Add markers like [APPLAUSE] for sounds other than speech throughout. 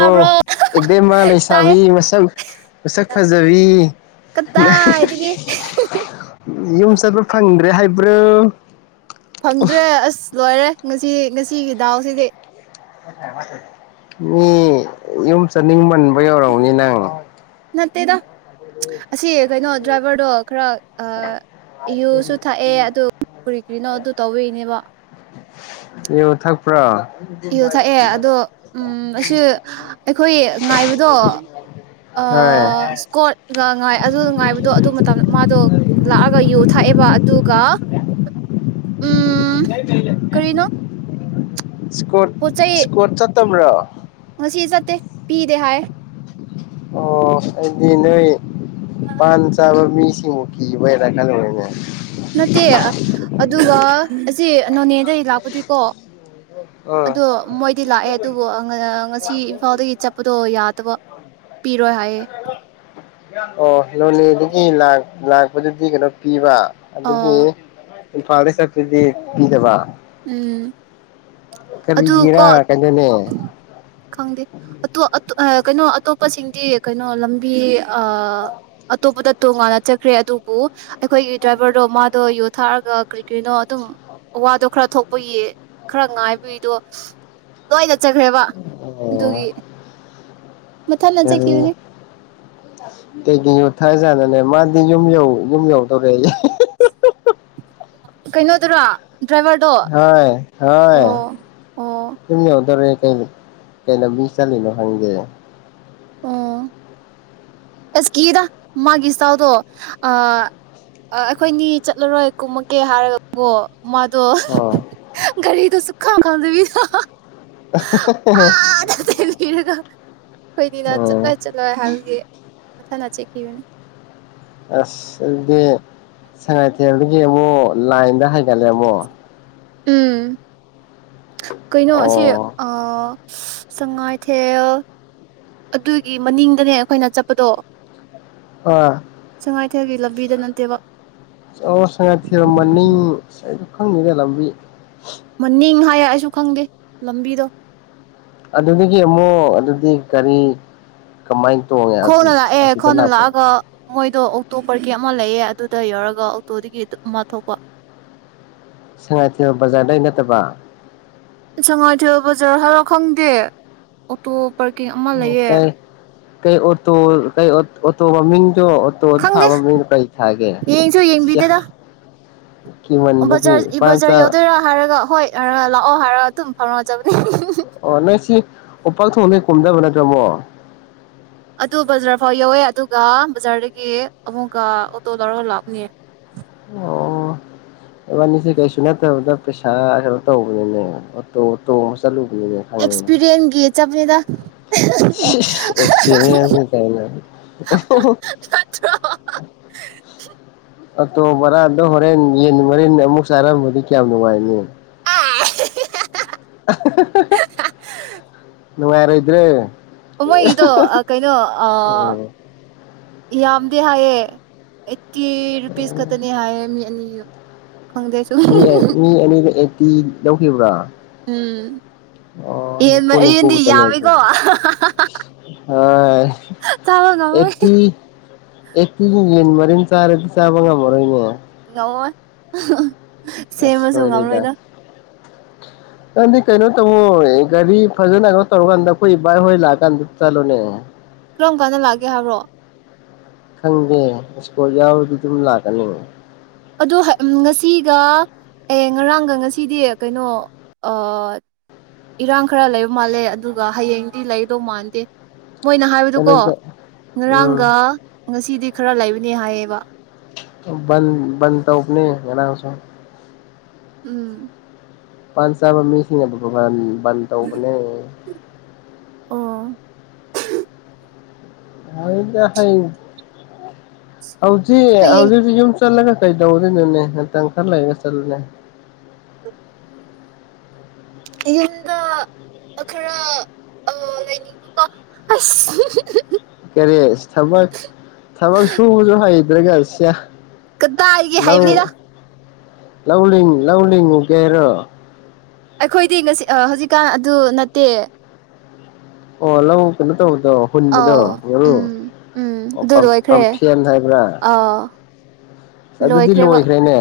ꯑꯣ ꯏꯕꯦꯝꯃꯥ ꯇꯥꯏ ꯂꯩꯁꯥꯕꯤ ꯃꯁꯛ ꯃꯁꯛ ꯐꯖꯕꯤ ꯀꯗꯥꯏꯗꯒꯤ ꯌꯨꯝ ꯆꯠꯄ ꯐꯪꯗ꯭ꯔꯦ ꯍꯥꯏꯕ ꯕ꯭ꯔꯨ ꯐꯪꯗ꯭ꯔꯦ ꯑꯁ ꯂꯣꯏꯔꯦ ꯉꯁꯤ ꯉꯁꯤ ꯁꯤꯒꯤ ꯗꯥꯎ ꯁꯤꯗꯤ ꯃꯤ ꯌꯨꯝ ꯆꯠꯅꯤꯡꯃꯟ ꯕꯩ ꯑꯣꯏꯔꯥꯝꯒꯅꯤ ꯅꯪ ꯑꯠꯇꯇꯩꯗ ꯑꯁꯤ ꯀꯩꯅꯣ ꯗ꯭ꯔꯥꯏꯚꯔꯗꯣ ꯈꯔ ꯑ ꯌꯨꯁꯨ ꯊꯛꯑꯦ ꯑꯗꯨ ꯀꯔꯤ ꯀꯔꯤꯅꯣ ꯑꯗꯨ ꯇꯧꯕꯩꯅꯤꯕꯥ ꯌꯨ ꯊꯥꯛꯄ꯭ꯔꯥ ꯌꯨ ꯊꯛꯑꯦ ꯑꯗꯣ ꯎ ꯑꯁꯤ ꯑꯩꯈꯣꯏ ꯉꯥꯏꯕꯗꯣ ꯍꯣꯏ ꯑꯥ ꯏꯁꯀꯣꯠꯀ ꯉꯥꯏ ꯑꯗꯨ ꯉꯥꯏꯕꯗꯣ ꯑꯗꯨ ꯃꯇꯝꯗ ꯃꯥꯗꯣ ꯂꯥꯛꯑꯒ ꯌꯨ ꯊꯥꯛꯑꯦꯕ ꯑꯗꯨꯒ ꯎꯝ ꯀꯥꯏ ꯄꯂ ꯀꯔꯤꯅꯣ ꯏꯁ꯭ꯀꯣꯔꯠ ꯄꯣꯠ ꯆꯩ ꯏꯁ꯭ꯀꯣꯔꯠ ꯆꯠ ꯇꯝꯕꯔꯣ ꯉꯁꯤ ꯆꯠꯇꯦ ꯄꯤꯗꯦ ꯍꯥꯏ ꯑꯣ ꯑꯩꯗꯤ ꯅꯣꯏ ꯄꯥꯟ ꯆꯥꯕ ꯃꯤꯁꯤꯡꯕꯨ ꯀꯤꯕꯩꯔ ꯈꯜꯂꯨꯔꯦꯅꯦ ꯅꯠꯇꯦ ꯑꯗꯨꯒ ꯑꯁꯤ ꯅꯣꯅꯦꯗ ꯑꯩ ꯂꯥꯛꯄꯗꯤꯀꯣ ꯑ ꯑꯗꯣ ꯃꯣꯏꯗꯤ ꯂꯥꯛꯑꯦ ꯑꯗꯨꯕꯨ ꯉꯁꯤ ꯏꯝꯐꯥꯜꯗꯒꯤ ꯆꯠꯄꯗꯣ ꯌꯥꯗꯕ ꯄꯤꯔꯣꯏ ꯍꯥꯏꯌꯦ ꯑꯣ ꯂꯣꯅꯦꯗꯒꯤ ꯂꯥꯛꯄꯗꯨꯗꯤ ꯀꯩꯅꯣ ꯄꯤꯕ ꯑꯣ ꯑꯗꯨꯗꯤ ꯏꯝꯐꯥꯜꯗꯩꯩ ꯆꯠꯄꯗꯤ ꯄꯤꯗꯕ ꯎꯝ ꯑꯗꯨꯀꯣ ꯀꯔꯤꯒꯤꯔꯥ ꯀꯩꯅꯣꯅꯦ ꯈꯪꯗꯦ ꯀꯩꯅꯣ ꯑꯇꯣꯞꯄꯁꯤꯡꯗꯤ ꯀꯩꯅꯣ ꯂꯝꯕꯤ ꯑꯇꯣꯞꯄꯗ ꯇꯣꯉꯥꯟꯅ ꯆꯠꯈ꯭ꯔꯦ ꯑꯗꯨꯕꯨ ꯑꯩꯈꯣꯏꯒꯤ ꯗ꯭ꯔꯥꯏꯕꯔꯗꯣ ꯃꯗꯣ ꯌꯨꯊꯛꯑꯒ ꯀꯔꯤ ꯀꯔꯤꯅꯣ ꯑꯗꯨꯝ ꯋꯥꯗꯣ ꯈꯔ ꯊꯣꯛꯄꯒꯤ ꯈꯔ ꯉꯥꯏꯕꯏꯗꯣ ꯂꯣꯏꯗ ꯆꯠꯆꯈ꯭ꯔꯦꯕ ꯑꯣ ꯑꯗꯨꯒꯤ ꯃꯊꯟꯅ ꯀꯔꯤ ꯆꯠꯈꯤꯕꯅꯤ ꯀꯩꯒꯤꯅꯣ ꯊꯥꯖꯟꯅꯦ ꯃꯥꯗꯤ ꯌꯨꯝ ꯌꯧ ꯌꯨꯝ ꯌꯧꯗꯧꯔꯦꯌꯦ ꯀꯩꯅꯣꯗꯨꯔꯣ ꯍ ꯍꯣꯏ ꯑꯣ ꯑꯣ ꯌꯨꯝ ꯌꯧꯗꯨꯔꯦ ꯀ ꯀꯩ ꯂꯝꯕꯤ ꯆꯠꯂꯤꯅꯣ ꯍꯪꯒꯦ ꯑꯣ ꯑꯁ ꯀꯤꯗ ꯃꯥꯒꯤ ꯏꯁꯇꯜꯗꯣ ꯑ ꯑꯩꯈꯣꯏꯅꯤ ꯆꯠꯂꯔꯣꯏ ꯀꯨꯝꯃꯒꯦ ꯍꯥꯏꯔꯒꯀꯣ ꯃꯗꯨ ꯑꯣ ꯒꯔꯤꯗꯨ ꯑ ꯈꯥ ꯈꯪꯗꯕꯤꯗ ꯑꯥꯗ ꯑꯩꯈꯣꯏꯅꯤꯅ ꯎꯝ ꯆꯠꯂꯣꯏ ꯆꯠꯂꯣꯏ ꯍꯥꯏꯕꯒꯤ ꯃꯊꯟꯅ ꯆꯤꯛꯈꯤꯕꯅꯦ ꯑꯁ ꯑꯗꯨꯗꯤ ꯁꯉꯥꯏꯊꯦꯜꯗꯒꯤ ꯑꯃꯨꯛ ꯂꯥꯏꯟꯗ ꯍꯥꯏꯒꯠꯂꯦ ꯑꯃꯨꯛ ꯎꯝ ꯀꯩꯅꯣ ꯑꯁꯤ ꯑꯣ ꯁꯉꯥꯏꯊꯦꯜ ꯑꯗꯨꯒꯤ ꯃꯅꯤꯡꯗꯅꯦ ꯑꯩꯈꯣꯏꯅ ꯆꯠꯄꯗꯣ ꯑꯥ ꯁꯉꯥꯏꯊꯦꯜꯒꯤ ꯂꯝꯕꯤꯗ ꯅꯠꯇꯦꯕ ꯑꯣ ꯁꯉꯥꯏꯊꯦꯜ ꯃꯅꯤꯡ ꯈꯪꯗꯦꯗ ꯂꯝꯕꯤ ꯃꯅꯤꯡ ꯍꯥꯏ ꯑꯩꯁꯨ ꯈꯪꯗꯦ ꯂꯝꯕꯤꯗꯣ ꯑꯗꯨꯗꯒꯤ ꯑꯃꯨꯛ ꯑꯗꯨꯗꯤ ꯀꯔꯤ ꯀꯃꯥꯏꯅ ꯇꯣꯡꯉꯦ ꯈꯣꯡꯅ ꯂꯥꯛꯑꯦ ꯑꯁꯤꯗ ꯈꯣꯡꯅ ꯂꯥꯛꯄ ꯂꯥꯛꯑꯒ ꯃꯣꯏ ꯑꯗꯣ ꯑꯣꯇꯣ ꯄꯔꯀꯤꯡ ꯑꯃ ꯂꯩꯑꯦ ꯑꯗꯨꯗ ꯌꯧꯔꯒ ꯑꯣꯇꯣꯗꯒꯤ ꯑꯃ ꯊꯣꯛꯄ ꯁꯉꯥꯏꯊꯦꯜ ꯕꯥꯖꯔꯗꯩꯩ ꯅꯠꯇꯕ ꯁꯉꯥꯏꯊꯦꯜ ꯕꯖꯥꯔ ꯍꯥꯏꯔꯣ ꯈꯪꯗꯦ ꯑꯣꯇꯣ ꯄꯥꯔꯀꯤꯡ ꯑꯃ ꯂꯩꯌꯦ ꯀꯩ ꯀꯩ ꯑꯣꯇꯣ ꯇꯣ ꯀꯩ ꯑꯣꯇꯣ ꯇꯣ ꯃꯃꯤꯡ ꯇꯣ ꯑꯣꯇꯣ ꯈꯪꯗꯦ ꯊꯥꯕ ꯃꯃꯤꯡꯗꯣ ꯀꯩ ꯊꯥꯒꯦ ꯌꯦꯡꯁꯨ ꯌꯦꯡꯕꯤꯗꯦꯗ ꯀꯤꯃꯟꯕꯒꯤ ꯕꯖꯥꯔ ꯕꯖꯥꯔ ꯄꯥꯟꯆꯥ ꯌꯧꯗꯣꯏꯔꯥ ꯍꯥꯏꯔꯒ ꯍꯣꯏ ꯑ ꯂꯥꯛꯑꯣ ꯍꯥꯏꯔꯑꯣ ꯑꯗꯨꯝ ꯐꯥꯎꯔꯛꯖꯕꯅꯦ ꯑꯣ ꯅꯣꯏꯁꯤ ꯎꯄꯥꯛ ꯊꯣꯡꯈ ꯀꯨꯝꯗꯕ ꯅꯠꯇ꯭ꯔꯃꯣ ꯑꯗꯨ ꯕꯖꯥꯔ ꯐꯥꯎ ꯌꯧꯋꯦ ꯑꯗꯨꯒ ꯕꯖꯥꯔꯗꯒꯤ ꯑꯃꯨꯛꯀ ꯑꯣꯇꯣ ꯂꯧꯔꯒ ꯂꯥꯛꯄꯅꯦ ꯑꯣ ꯏꯕꯥꯅꯤꯁꯦ ꯀꯩꯁꯨ ꯅꯠꯇꯕꯗ ꯄꯩꯁꯥ ꯈꯔ ꯇꯧꯕꯅꯤꯅꯦ ꯑꯣꯇꯣ ꯑꯣꯇꯣ ꯑꯃꯨ ꯆꯠꯂꯨꯕ ꯑꯦꯛꯁꯄꯤꯔꯤꯌꯦꯟꯁꯒꯤ ꯆꯠꯄꯅꯤꯗ [INAUDIBLE] ꯑꯦꯁꯄꯤꯔꯦꯟ ꯀꯥꯏꯅ ꯅꯠꯇ꯭ꯔꯣ ꯑꯣꯇꯣ ꯕꯔꯥꯗꯣ ꯍꯣꯔꯦꯟ ꯌꯦꯟ ꯃꯔꯤꯟ ꯑꯃꯨꯛ ꯆꯥꯔꯝꯕꯗꯤ ꯀꯌꯥꯝ ꯅꯨꯡꯉꯥꯏꯅꯤ ꯅꯨꯉꯥꯏꯔꯣꯏꯗ꯭ꯔꯥ ꯃꯣꯏꯒꯤꯗꯣ ꯀꯩꯅꯣ ꯑ ꯑꯣ ꯌꯥꯝꯗꯤ ꯍꯥꯏꯌꯦ ꯑꯩꯇꯤ ꯔꯨꯄꯤꯁ ꯈꯛꯇꯅꯤ ꯍꯥꯏꯌꯦ ꯃꯤ ꯑꯅꯤ ꯈꯪꯗꯦ ꯁꯨꯝ ꯃꯤ ꯃꯤ ꯑꯅꯤ ꯑꯩꯇꯤ ꯄꯤꯕ꯭ꯔꯥ ꯎꯝ ꯌꯦꯟ ꯅꯤꯐꯨ ꯅꯤꯐꯨ ꯌꯦꯟꯗꯤ ꯈꯛꯇꯅꯦ ꯑꯗꯨ ꯌꯥꯝꯃꯤꯀꯣ ꯑꯩꯠꯇꯤ ꯆꯥꯕ ꯉꯝꯃꯣꯏ ꯑꯩꯠꯇꯤ ꯌꯦꯟ ꯃꯔꯤꯟ ꯆꯥꯔꯗꯤ ꯆꯥꯕ ꯉꯝꯃꯔꯣꯏꯅꯦ ꯉꯝꯃꯣꯏ ꯑꯁ ꯁꯦꯝꯃꯁꯨꯨ ꯁꯣꯏꯔꯦꯗ ꯉꯝꯃꯣꯏꯗ ꯅꯪꯗꯤ ꯀꯩꯅꯣ ꯇꯧꯃꯣ ꯒꯥꯔꯤ ꯐꯖꯟꯅ ꯀꯩꯅꯣ ꯇꯧꯔꯀꯥꯟꯗ ꯑꯩꯈꯣꯏ ꯕꯥꯏ ꯍꯣꯏ ꯂꯥꯛꯑꯀꯥꯟꯗ ꯆꯠꯂꯣꯅꯦ ꯀꯔꯝ ꯀꯥꯟꯗ ꯂꯥꯛꯒꯦ ꯍꯥꯏꯕ꯭ꯔꯣ ꯈꯪꯗꯦ ꯏꯁꯀꯣꯔꯠ ꯌꯥꯎꯔꯗꯤ ꯑꯗꯨꯝ ꯂꯥꯛꯀꯅꯤ ꯑꯣ ꯉꯁꯤꯒ ꯑꯦ ꯉꯔꯥꯡꯒ ꯉꯁꯤꯗꯤ ꯀꯩꯅꯣ ꯏꯔꯥꯡ ꯈꯔ ꯂꯩꯕ ꯃꯥꯜꯂꯦ ꯑꯗꯨꯒ ꯍꯌꯦꯡꯗꯤ ꯂꯩꯒꯗꯧ ꯃꯥꯟꯗꯦ ꯃꯣꯏꯅ ꯍꯥꯏꯕꯗꯨꯀꯣ ꯀꯩꯅꯣꯗ ꯎꯝ ꯉꯔꯥꯡꯒ ꯉꯁꯤꯗꯤ ꯈꯔ ꯂꯩꯕ ꯅꯦ ꯍꯥꯏꯌꯦꯕ ꯕꯟ ꯕꯟ ꯇꯧꯕꯅꯤ ꯉꯔꯥꯡꯁꯨ ꯎꯝ ꯄꯥꯟ ꯆꯥꯕꯥ ꯃꯤꯁꯤꯡꯅꯥ ꯑꯗꯨ ꯕꯥꯕꯅꯤ ꯕꯟ ꯇꯧꯕꯅꯦ ꯑꯣ ꯍꯣꯏ ꯗ ꯍꯩꯟ ꯍꯧꯖꯤꯛ ꯍꯌꯦꯡ ꯍꯧꯖꯤꯛ ꯍꯧꯖꯤꯛ ꯌꯨꯝ ꯆꯠꯂꯒ ꯀꯩꯗꯧꯗꯣꯏꯅꯣꯅꯦ ꯃꯠꯃ ꯈꯔ ꯂꯩꯔꯒ ꯆꯠꯂꯨꯅꯦ [UNINTELLIGIBLE] ꯌꯨꯝꯗ ꯈꯔ ꯂꯩꯅꯤꯡꯕꯀꯣ ꯑꯁ ꯀꯔꯤ ꯊꯕꯛ ꯊꯕꯛ ꯁꯨꯕꯥꯥꯁꯨ ꯍꯧ ꯏꯗ꯭ꯔꯒꯁꯤ ꯀꯗꯥꯏꯒꯤ ꯍꯥꯏꯕꯅꯤꯗ ꯂꯧꯂꯤꯡ ꯂꯧ ꯂꯤꯉꯨ ꯀꯦꯔꯣ ꯑꯩꯈꯣꯏꯗꯤ ꯉꯁꯤ ꯑꯥ ꯍꯧꯖꯤꯛꯀꯥꯟ ꯑꯗꯨ ꯅꯠꯇꯦ ꯑꯣ ꯂꯩ ꯀꯩꯅꯣ ꯇꯧꯗꯣ ꯍꯨꯟꯕꯗꯣ ꯑꯥꯎ ꯃꯔꯨ ꯎꯝ ꯎꯝ ꯑꯣ ꯑꯗꯨ ꯂꯣꯏꯈ꯭ꯔꯦ ꯄꯝꯐꯦꯟ ꯍꯥꯏꯕ꯭ꯔꯥ ꯑꯥ ꯑꯗꯨꯗꯤ ꯂꯣꯏꯈ꯭ꯔꯦꯕ ꯂꯣꯏꯈ꯭ꯔꯦꯅꯦ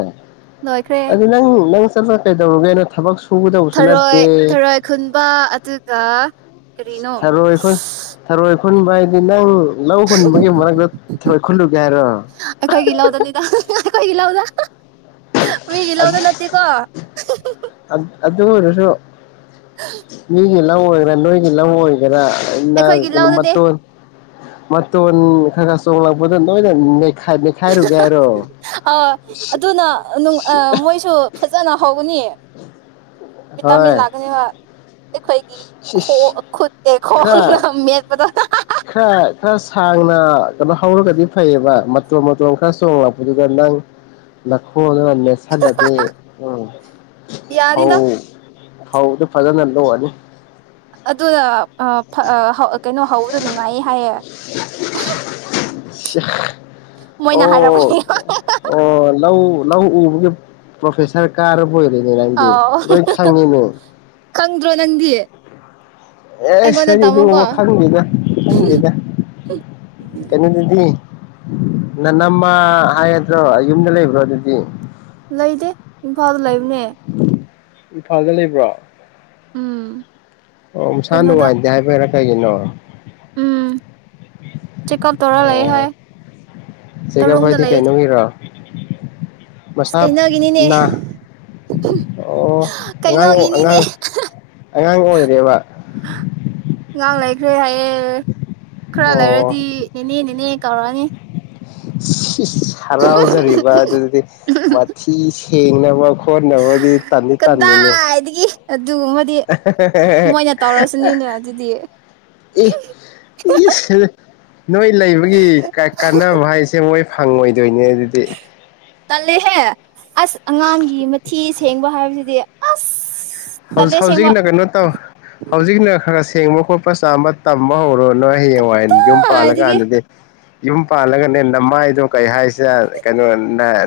ꯂꯣꯏꯈ꯭ꯔꯦ ꯑꯗꯨ ꯅꯡ ꯅꯡ ꯆꯠꯇꯠꯅ ꯀꯩꯗꯧꯔꯒꯦꯅ ꯊꯕꯛ ꯁꯨꯒꯗꯧꯕꯁꯨ ꯊꯔꯣꯏ ꯅꯠꯇꯦ ꯊꯔꯣꯏ ꯈꯨꯟꯕ ꯑꯗꯨꯒ ꯀꯔꯤꯅꯣ ꯈꯨꯟꯕꯍꯥꯏꯗꯤ ꯅꯡ ꯂꯧ ꯍꯨꯟꯕꯒꯤ ꯃꯔꯛꯇ ꯊꯣꯏ ꯈꯨꯨꯟꯂꯨꯒꯦ ꯍꯥꯏꯔꯣ ꯑꯩꯈꯣꯌꯒꯤ ꯂꯧꯗꯥ ꯃꯤꯒꯤ ꯑꯗꯨ ꯂꯧꯗ ꯅꯠꯇꯦꯀꯣ ꯑꯗꯨ ꯒꯤ ꯂꯧ ꯑꯣꯏꯒꯦꯔꯥ ꯅꯣꯏꯒꯤ ꯂꯧ ꯑꯣꯏꯒꯦꯔꯥ [UNINTELLIGIBLE] ꯑꯩꯈꯣꯏꯒꯤ ꯂꯧꯗꯅꯦ ꯃꯌꯣꯟ ꯈꯥꯔꯥꯈꯔꯥ ꯆꯤꯡ ꯂꯛꯄꯗꯣ ꯂꯣꯏꯅꯥ ꯅꯩ ꯈꯥ ꯅꯤꯈꯏꯔꯨꯒꯦꯔꯣ ꯑꯥ ꯑꯗꯨꯅ ꯑꯥ ꯃꯣꯏꯁꯨ ꯐꯖꯅ ꯍꯧꯒꯅꯤ ꯄ ꯇꯃꯤ ꯍꯣꯏ ꯂꯒꯅꯤ ꯕꯥ ꯈꯣꯡꯅ ꯈꯔ ꯃꯦꯠꯄꯗꯣ ꯈꯔ ꯈꯔ ꯁꯥꯡꯅ ꯍꯧꯔꯒꯗꯤ ꯐꯩꯌꯦꯕ ꯇꯣ ꯃꯇꯣ ꯈ ꯆꯣꯡꯂꯛꯄꯗꯨꯒꯥ ꯅꯡ ꯅꯈꯣꯜꯂꯩ ꯅꯦꯁꯥꯂꯗꯤ ꯎꯝ ꯐꯥꯎ ꯌꯥꯅꯤꯗ ꯐꯧꯗꯨ ꯐꯖꯅ ꯂꯣꯀꯑꯅꯤ ꯑꯗꯨꯅ ꯑꯥ ꯐꯥ ꯍꯥ ꯀꯩꯅꯣ ꯍꯧꯕꯗꯣ ꯅꯨꯡꯉꯥꯏ ꯍꯥꯏꯌꯦ [INAUDIBLE] ꯑꯣ ꯃꯣꯏꯅ ꯍꯥꯏꯔꯛꯄꯅꯦ ꯑꯣ ꯂꯧ ꯂꯧ ꯎꯕꯗꯨ [INAUDIBLE] ꯄ꯭ꯔꯣꯐꯦꯁꯔ ꯀꯥꯔꯕ ꯑꯣꯏꯔꯦꯅꯦ ꯅꯪꯗꯤ ꯑꯥꯎ ꯂꯣꯏ ꯈꯪꯉꯤꯅꯦ ꯈꯪꯗ꯭ꯔꯣ ꯅꯪꯗꯤ ꯑꯁ ꯑꯩꯉꯣꯟꯗ ꯑꯩꯗꯤ ꯇꯝꯃꯨꯀꯣ ꯑꯗꯨꯒꯝꯕ ꯈꯪꯗꯦꯗ ꯈꯪꯗꯦꯗ ꯀꯩꯅꯣꯗꯨꯗꯤ ꯅꯅꯝꯃꯥ ꯍꯥꯏꯒꯗ꯭ꯔꯣ ꯌꯨꯝꯗ ꯂꯩꯕ꯭ꯔꯣ ꯑꯗꯨꯗꯤ ꯂꯩꯗꯦ ꯏꯝꯐꯥꯜ ꯂꯩ ꯕꯅꯦ ꯏꯝꯐꯥꯜꯗ ꯂꯩꯕ꯭ꯔꯣ ꯎꯝ ꯎꯝ ꯅꯁꯥ ꯀꯩꯅꯣꯗ ꯅꯨꯡꯉꯥꯏꯇꯦ ꯍꯥꯏꯕꯩꯔ ꯀꯩꯒꯤꯅꯣ ꯎꯝ ꯆꯦꯛꯑꯞ ꯇꯧꯔ ꯂꯩ ꯑꯣ ꯍꯥꯏ ꯆꯦꯛꯀꯞ ꯇꯔꯨꯡꯗ ꯍꯥꯏꯗꯤ ꯀꯩꯅꯣꯒꯤꯔ ꯑ ꯀꯩꯅꯣꯒꯤꯅꯤꯅꯦ ꯅꯥ ꯑꯣ ꯑꯉꯥꯡ ꯀꯩꯅꯣꯒꯤꯅꯤꯅꯦ ꯑꯉꯥꯡ ꯑꯉꯥꯡ ꯑꯣꯏꯔꯦꯕ ꯉꯥꯡ ꯂꯩ ꯇꯔꯦ ꯑꯦ ꯈꯔ ꯑꯣ ꯂꯩꯔꯗꯤ ꯅꯦꯅꯦ ꯅꯦꯅꯦ ꯀꯧꯔꯛꯑꯅꯤ [UNINTELLIGIBLE] ꯍꯔꯥꯎꯖꯔꯤꯕ ꯑꯗꯨꯗꯤ ꯃꯊꯤ ꯁꯦꯡꯅꯕ ꯐꯣꯟ ꯅꯕꯗꯤ ꯇꯟ ꯇꯟꯅꯤꯅꯦ ꯀꯗꯥꯏꯗꯒꯤ ꯑꯗꯨꯒꯨꯝꯕꯗꯤ ꯃꯣꯏꯅ ꯇꯧꯔꯁꯨꯅꯤꯅ ꯑꯗꯨꯗꯤ ꯏ ꯏꯁ ꯅꯣꯏ ꯂꯩꯕꯒꯤ ꯀꯥꯟꯅꯕ ꯍꯥꯏꯁꯦ ꯃꯣꯏ ꯐꯪꯉꯣꯏ ꯗꯨꯏꯅꯦꯗꯨꯗꯤ ꯇꯜꯂꯦꯍꯦ ꯑꯁ ꯑꯉꯥꯡꯒꯤ ꯃꯊꯤ ꯁꯦꯡꯕ ꯍꯥꯏꯕꯁꯤꯗꯤ ꯑꯁ ꯖꯤ ꯇꯜꯂꯦ ꯑꯁꯦꯡꯕ ꯍꯧꯖꯤꯛꯅ ꯀꯩꯅꯣ ꯇꯧ ꯍꯧꯖꯤꯛꯅ ꯈꯔ ꯁꯦꯡꯕ ꯄꯣꯛꯄ ꯆꯝꯕ ꯇꯝꯃꯣ ꯔꯣꯅꯣꯏ ꯍꯌꯦꯡ ꯍꯥꯏꯅ ꯌꯨꯝ ꯄꯥꯜꯂ ꯀꯥꯏꯗꯒꯤ ꯀꯥꯟꯗꯗꯤ ꯌꯨꯝ ꯄꯥꯜꯂꯒꯅꯦ ꯅꯃꯥꯏꯗꯣ ꯀꯩ ꯍꯥꯏꯁꯤꯅ ꯀꯩꯅꯣ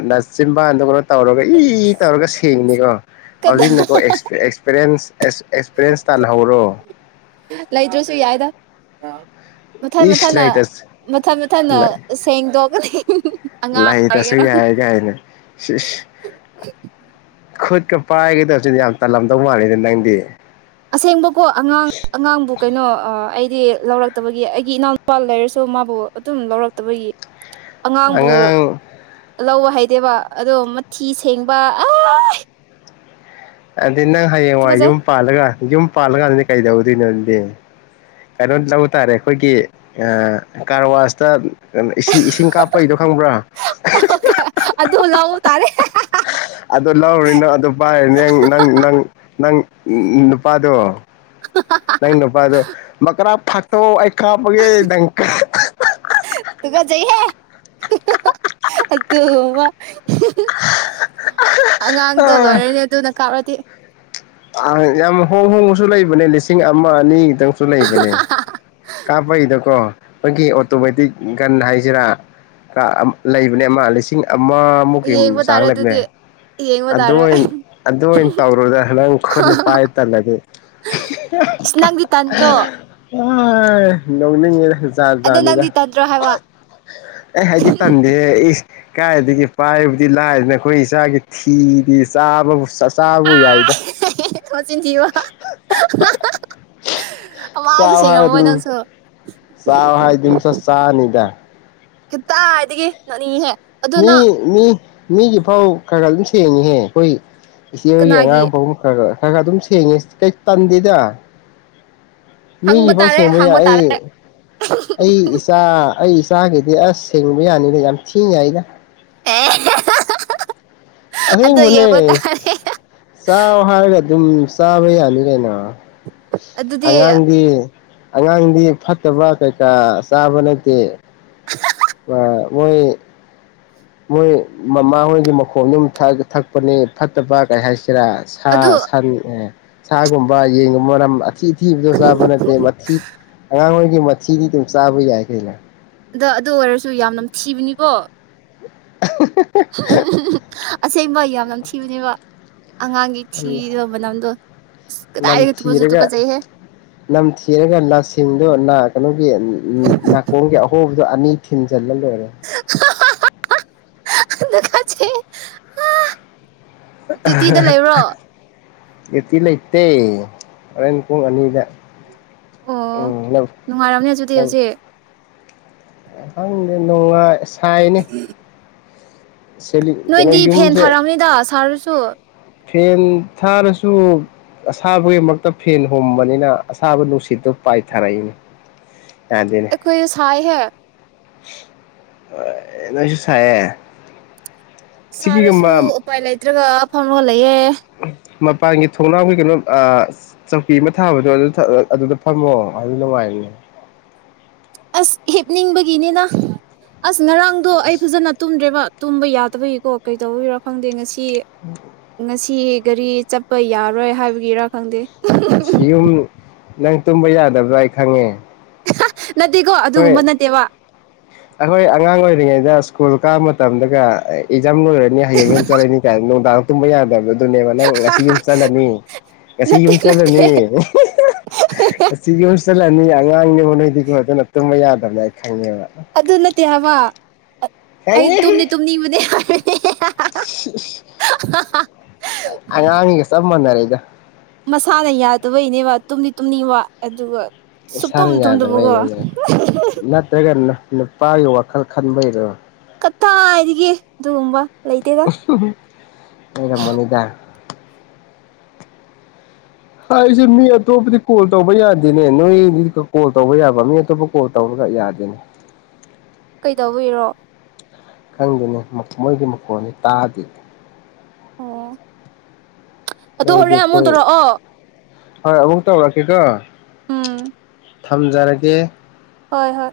ꯅꯆꯤꯟꯕꯗꯣ ꯇꯧꯔꯒ ꯏ ꯇꯧꯔꯒ ꯁꯦꯡꯉꯤꯅꯤꯀꯣ ꯍꯧꯖꯤꯛꯅꯀꯣ ꯑꯦꯛꯁ ꯑꯦꯛꯁꯄ꯭ꯤꯔꯦꯟ ꯇꯟ ꯂꯩ ꯂꯩꯗ꯭ꯔꯥꯁꯨ ꯌꯥꯏꯗ ꯃꯊꯪ ꯃꯊꯪ ꯏꯁ ꯂꯩꯇ ꯃꯊꯪ ꯃꯊꯪ ꯁꯦꯡꯗꯣꯛꯑꯒꯗꯤ ꯍ ꯂꯥꯏ ꯇꯁꯨ ꯌꯥ ꯀꯥꯏꯅ ꯀ ꯄꯥꯏꯒꯗꯧꯁꯤꯗꯤ ꯌꯥꯝ ꯇꯜꯂꯝꯗꯧ ꯃꯥꯜꯂꯤꯦꯗ ꯅꯪꯗꯤ ꯑꯁꯦꯡꯕꯀꯣ ꯑꯉꯥꯡ ꯑꯉꯥꯡꯕꯨ ꯀꯩꯅꯣ ꯑꯩꯗꯤ ꯂꯧꯔꯛꯇꯕꯒꯤ ꯑꯩꯒꯤ ꯏꯅꯥꯎꯅꯨꯄꯥ ꯂꯩꯔꯁꯨ ꯃꯥꯕꯨ ꯑꯗꯨꯝ ꯂꯧꯔꯛꯇꯕꯒꯤ ꯑꯉꯥꯡꯕꯨ ꯑꯉꯥꯡ ꯂꯧ ꯍꯥꯏ ꯗꯦꯕ ꯑꯗꯣ ꯃꯊꯤ ꯁꯦꯡꯕ ꯑ ꯑꯗꯗꯤ ꯅꯪ ꯍꯌꯦꯡꯋꯥꯏ ꯇꯨꯀꯠꯆꯩ ꯌꯨꯝ ꯄꯥꯜꯂꯒ ꯌꯨꯝ ꯄꯥꯜꯂꯀꯥꯟꯗꯗꯤ ꯀꯩꯗꯧꯗꯣꯏꯅꯣꯗꯤ ꯀꯩꯅꯣ ꯂꯧꯕ ꯇꯥꯔꯦ ꯑꯩꯈꯣꯏꯒꯤ ꯀꯔꯋꯥꯁꯇ ꯀꯩꯅꯣ ꯏꯁꯤꯡ ꯀꯥꯞꯄꯩꯗꯣ ꯈꯪꯕ꯭ꯔꯥ ꯑꯗꯨ ꯂꯧꯕ ꯇꯥꯔꯦ ꯑꯗꯨ ꯂꯧꯔꯤꯅꯣ ꯑꯗꯨ ꯄꯥꯏꯔ ꯅ ꯅꯪ ꯅꯪ ꯅꯪ ꯅꯨꯄꯥꯗꯣ ꯅꯪ ꯅꯨꯄꯥꯗꯣ ꯀꯔꯥ ꯐꯥꯛꯇꯣꯛꯑꯣ ꯀꯥꯄꯒꯦ ꯗꯪꯀ ꯑꯗꯨ ꯑꯉꯥꯡꯗꯣ ꯂꯣꯏꯔꯅꯦ ꯑꯗꯨꯅ ꯀꯥꯞꯔ ꯇ ꯑ ꯌꯥꯝ ꯍꯣꯡ ꯍꯣꯡꯕꯁꯨ ꯂꯩꯕꯅꯦ ꯂꯤꯁꯤꯡ ꯑꯃ ꯑꯅꯤ ꯈꯤꯇꯪꯁꯨ ꯂꯩꯕꯅꯦ ꯀꯥꯄꯩꯗ ꯀꯣ ꯑꯩꯣꯏꯒꯤ ꯑꯣꯇꯣꯃꯦꯇꯤꯛ ꯒꯟ ꯍꯥꯏꯁꯤꯔꯥ ꯂꯩꯕꯅꯦ ꯑꯃ ꯂꯤꯁꯤꯡ ꯑꯃꯃꯨꯛꯀꯤ ꯌꯦꯡꯕ ꯆꯥꯡ ꯇꯥꯔꯦ ꯂꯩꯃꯦ ꯑꯗꯨꯗꯤ ꯌꯦꯡꯕ ꯑꯗꯨ ꯇꯥꯔꯦ ꯑꯗꯨ ꯑꯣꯏꯅ ꯇꯧꯔꯨꯗ ꯅꯪ ꯈꯨꯠꯅ ꯄꯥꯏ ꯇꯜꯂꯗꯤ ꯏꯁ ꯅꯪꯗꯤ ꯇꯟꯗ꯭ꯔꯣ ꯑ ꯅꯣꯡꯅꯦ ꯑꯗꯣ ꯅꯪꯗꯤ ꯌꯥꯖꯅꯤꯗ ꯇꯟꯗ꯭ꯔꯣ ꯍꯥꯏꯕ ꯑꯦ ꯍꯥꯏꯗꯤ ꯇꯥꯟꯗꯦꯦ ꯏ ꯀꯥꯏꯗꯒꯤ ꯄꯥꯏꯕꯨꯗꯤ ꯂꯥꯏꯗꯅ ꯑꯩꯈꯣꯏ ꯏꯆꯥꯒꯤ ꯊꯤꯗꯤ ꯆꯥꯕꯕꯨ ꯆꯥꯕꯕꯨ ꯌꯥꯏꯗ ꯃꯆꯤꯟꯕ ꯑꯋꯥꯖ ꯆꯥꯎ ꯍꯥꯏꯔ ꯁꯦꯡꯉꯃ ꯃꯣꯏ ꯑꯗꯨꯝ ꯅꯪꯁꯨ ꯆꯥꯎ ꯍꯥꯏꯃꯤꯁ ꯆꯅꯤꯗ ꯀꯈꯤꯠꯇ ꯍꯥꯏꯗꯒꯤ ꯅꯅꯤꯍꯦ ꯃꯤ ꯃꯤ ꯃꯤꯒꯤ ꯐꯥꯎ ꯈꯔ ꯈꯔ ꯑꯗꯨꯝ ꯁꯦꯡꯉꯤꯍꯦ ꯑꯩꯈꯣꯏ ꯁꯤ ꯌꯧꯒꯤ ꯀꯅꯥꯒꯤ ꯑꯉꯥꯡ ꯐꯥꯎ ꯀ ꯈꯔ ꯈꯔ ꯑꯗꯨꯝ ꯁꯦꯡꯉꯤ ꯀꯩ ꯇꯟꯗꯦꯗ ꯍꯪꯕ ꯃꯤꯒꯤꯐꯥꯎ ꯇꯥꯔꯦ ꯁꯦꯡꯕ ꯌꯥꯏ ꯍꯪꯕ ꯑꯩ ꯇꯥꯔꯦ ꯑꯩ ꯏꯆꯥ ꯑꯩ ꯆꯥꯒꯤꯗꯤ ꯑꯁ ꯁꯦꯡꯕ ꯌꯥꯅꯤꯅ ꯌꯥꯝ ꯊꯤꯌꯥꯏꯅ ꯑꯦ [UNINTELLIGIBLE] ꯑꯗꯣ ꯑꯍꯤꯡꯕꯅꯦ ꯌꯦꯡꯕ ꯇꯥꯔꯦ ꯆꯥꯎ ꯍꯥꯏꯔ ꯗꯨꯝ ꯆꯥꯕ ꯌꯥꯅꯤ ꯀꯩꯅꯣ ꯑꯗꯨꯗꯤ ꯑꯉꯥꯡꯗꯤ ꯑꯉꯥꯡꯗꯤ ꯐꯠꯇꯕꯔ꯭ ꯀꯩꯀꯥ ꯆꯥꯕ ꯅꯠꯇꯦ ꯕꯥꯕ ꯃꯣꯏ ꯃꯣꯏ ꯃꯃꯥ ꯍꯣꯏꯒꯤ ꯃꯈꯣꯟꯗꯨꯝ ꯊꯛꯑꯒ ꯊꯛꯄꯅꯦ ꯐꯠꯇꯕ ꯀꯥꯏ ꯍꯥꯏꯁꯤ ꯔꯥ ꯁꯥ ꯑꯗꯨ ꯁꯟ ꯑꯦ ꯁꯥꯒꯨꯝꯕ ꯌꯦꯟꯒꯨꯝ ꯃꯔꯝ ꯑꯊꯤ ꯊꯤ ꯏ ꯗꯣ ꯆꯥꯕ ꯅꯠꯇꯦ ꯃꯊꯤ ꯑꯉꯥꯡꯑꯣꯏ ꯃꯤ ꯃꯊꯤꯗꯤ ꯗꯨꯝ ꯆꯥꯕ ꯌꯥꯏ ꯀꯩꯅꯣ ꯑꯗ ꯑꯗꯨ ꯑꯣꯏꯔꯁꯨ ꯌꯥꯝ ꯅꯝꯊꯤꯕꯅꯤꯀꯣ ꯑꯁꯦꯡꯕ ꯌꯥꯝ ꯅꯝ ꯊꯤꯕꯅꯦꯕ ꯑꯁ ꯀꯗꯥꯏꯗꯒꯤ ꯇꯨꯀꯠꯁꯨ ꯅꯝꯊꯤꯔꯒ ꯇꯨꯀꯠꯆꯩꯍꯦ ꯅꯝꯊꯤꯔꯒ ꯂꯁꯤꯡꯗꯣ ꯅ ꯀꯩꯅꯣꯒꯤ ꯅꯥꯀꯣꯡꯒꯤ ꯑꯍꯣꯕ ꯗꯣ ꯑꯅꯤ ꯊꯤꯟ ꯆꯜꯂ ꯂꯣꯔꯦ ꯑ ꯀꯁꯦ [UNINTELLIGIBLE] ꯑꯍ ꯗꯌꯨꯇꯤꯗ ꯂꯩꯕ꯭ꯔꯣ ꯌꯨꯇꯤ ꯂꯩꯇꯦ ꯍꯣꯔꯦꯟ ꯄꯨꯡ ꯑꯅꯤꯗ ꯑꯣ ꯎꯝ ꯂꯧ ꯅꯨꯡꯉꯥꯏꯔꯝꯅꯦ ꯑꯗꯨꯗꯤ ꯂꯧ ꯍꯧꯖꯤꯛ꯫ ꯈꯪꯗꯦ ꯅꯨꯡꯉꯥꯢ ꯑꯁ ꯈꯥꯏꯅꯤ ꯅꯣꯏꯗꯤ ꯐꯦꯟ ꯊꯥꯔꯝꯅꯤꯗ ꯁꯥꯔꯁꯨ ꯐꯦꯟ ꯊꯥꯔꯁꯨ ꯑꯁꯥꯕꯒꯤꯃꯛꯇ ꯐꯦꯟ ꯍꯨꯝꯕꯅꯤꯅ ꯑꯁꯥꯕ ꯅꯨꯡꯁꯤꯠꯇꯣ ꯄꯥꯏꯊꯔꯛꯏꯅꯦ ꯑꯩꯈꯣꯏꯁꯥꯏ ꯍꯦ꯫ ꯑ ꯑꯦ ꯅꯣꯏꯁꯨ ꯁꯥꯌꯦ꯫ ꯁꯥꯔꯁꯨ ꯎꯄꯥꯏ ꯂꯩꯥꯏꯇꯔ꯭ꯒꯕ ꯐꯝꯔ ꯂꯩ ꯑꯦꯌꯦ ꯃꯄꯥꯟꯒꯤ ꯊꯣꯡꯅꯥꯎꯒꯤ ꯀꯩꯅꯣ ꯆꯧꯀꯤ ꯑꯃ ꯊꯥꯕꯗꯣ ꯑꯗꯨ ꯑꯗꯨꯗ ꯐꯝꯃꯣ ꯑꯗꯨ ꯅꯨꯡꯉꯥꯏꯔꯅꯦ ꯑꯁ ꯍꯦꯞꯅꯤꯡꯕꯒꯤꯅꯤꯅ ꯑꯁ ꯉꯔꯥꯡꯗꯣ ꯑꯩ ꯐꯖꯅ ꯇꯨꯝꯗ꯭ꯔꯦꯕ ꯇꯨꯝꯕ ꯌꯥꯗꯕꯒꯤꯀꯣ ꯀꯩꯗꯧꯕꯤꯔꯣ ꯈꯪꯗꯦ ꯉꯁꯤ ꯁꯤ ꯉꯁꯤ ꯒꯥꯔꯤ ꯆꯠꯄ ꯌꯥꯔꯣꯏ ꯍꯥꯏꯕꯒꯤꯔꯥ ꯈꯪꯗꯦ ꯁꯤ ꯌꯨꯝ ꯅꯪ ꯇꯨꯝꯕ ꯌꯥꯗꯕ꯭ꯔꯥ ꯍꯥꯏ ꯈꯪꯉꯦ ꯅꯠꯇꯦꯀꯣ ꯍꯣꯏ ꯑꯗꯨꯒꯨꯝꯕ ꯅꯠꯇꯦꯕ ꯑꯩꯈꯣꯏ ꯑꯉꯥꯡ ꯑꯣꯏꯔꯤꯉꯩꯗ ꯁ꯭ꯀꯨꯜ ꯀꯥꯕ ꯃꯇꯝꯗꯒ ꯑꯦꯛꯖꯥꯝꯣꯏꯔꯅꯤ ꯍꯌꯦꯡ ꯌꯨꯝ ꯆꯔꯔꯤꯅꯤ ꯇꯥꯏꯝ ꯅꯨꯡꯗꯥꯡ ꯇꯨꯝꯃ ꯌꯥ ꯍꯥꯏꯒꯗꯤ ꯑꯗꯨꯅꯦꯕ ꯅꯪ ꯉꯁꯤ ꯌꯨꯝ ꯆꯠꯂꯅꯤ ꯉꯁꯤ ꯅꯠꯇꯦ ꯌꯨꯝ ꯅꯠꯇꯦ ꯆꯠꯂꯅꯤ ꯉꯁꯤ ꯌꯨꯝ ꯆꯠꯂꯅꯤ ꯑꯉꯥꯡꯅꯦꯕ ꯅꯣꯏꯗꯤ ꯍ ꯇꯨꯝꯕ ꯌꯥꯗꯕꯅꯦ ꯈꯪꯉꯦꯕ ꯑꯗꯨ ꯑꯗꯨ ꯅꯠꯇ ꯍꯥꯏꯋꯥ ꯑꯩꯗꯤ ꯈꯪꯉꯦꯍꯦ ꯇꯨꯝꯗꯤ ꯇꯨꯝꯅꯤꯡꯕꯗꯤ ꯌꯥꯦ ꯑꯉꯥꯡꯉꯒꯁ ꯃꯅꯔꯦ ꯏꯗ ꯃꯁꯥꯅ ꯌꯥꯗꯕꯩꯅꯦ ꯋꯥ ꯇꯨꯝꯅꯤ ꯇꯨꯝꯅꯤ ꯋꯥ ꯑꯗꯨꯒ ꯁꯨꯛꯇꯨꯝ ꯁꯥꯔ ꯇꯨꯝꯗꯕꯀꯣ ꯌꯥꯗ꯭ꯔꯕꯩꯅ ꯅꯠꯇ꯭ꯔꯒꯅꯅ ꯅꯨꯄꯥꯒꯤ ꯋꯥꯈꯜ ꯈꯟꯕꯩꯗꯣ ꯀꯇꯥ ꯍꯥꯏꯔꯤꯒꯦ ꯑꯗꯨꯒꯨꯝꯕ ꯂꯩꯇꯦꯗ ꯑꯣ ꯑꯩꯩꯅ ꯃꯅꯤꯗ ꯍꯥꯏꯁꯨꯦ ꯃꯤ ꯑꯇꯣꯞꯄꯗꯤ ꯀꯣꯜ ꯇꯧꯕ ꯌꯥꯗꯦꯅꯦ ꯅꯣꯏ ꯀꯣꯜ ꯇꯧꯕ ꯌꯥꯕ ꯃꯤ ꯑꯇꯣꯞꯄ ꯀꯣꯜ ꯇꯧꯔꯒ ꯌꯥꯗꯦꯅꯦ ꯀꯩꯗꯧꯕꯔꯣ ꯈꯪꯗꯅꯤ ꯃꯣꯏꯗꯤ ꯃꯈꯣꯟꯅꯤ ꯇꯥꯗꯦꯗꯤ ꯍ ꯑꯣ ꯅꯣꯏꯗꯤ ꯍꯣꯔꯦꯟ ꯑꯃꯨ ꯑꯩꯈꯣꯏ ꯇꯧꯔꯛꯑꯣ ꯍꯣꯏ ꯑꯃꯨꯛ ꯇꯧꯔꯁꯤꯗ ꯎꯝ ꯊꯝꯖꯔꯒꯦ ꯍꯣꯏ ꯍꯣꯏ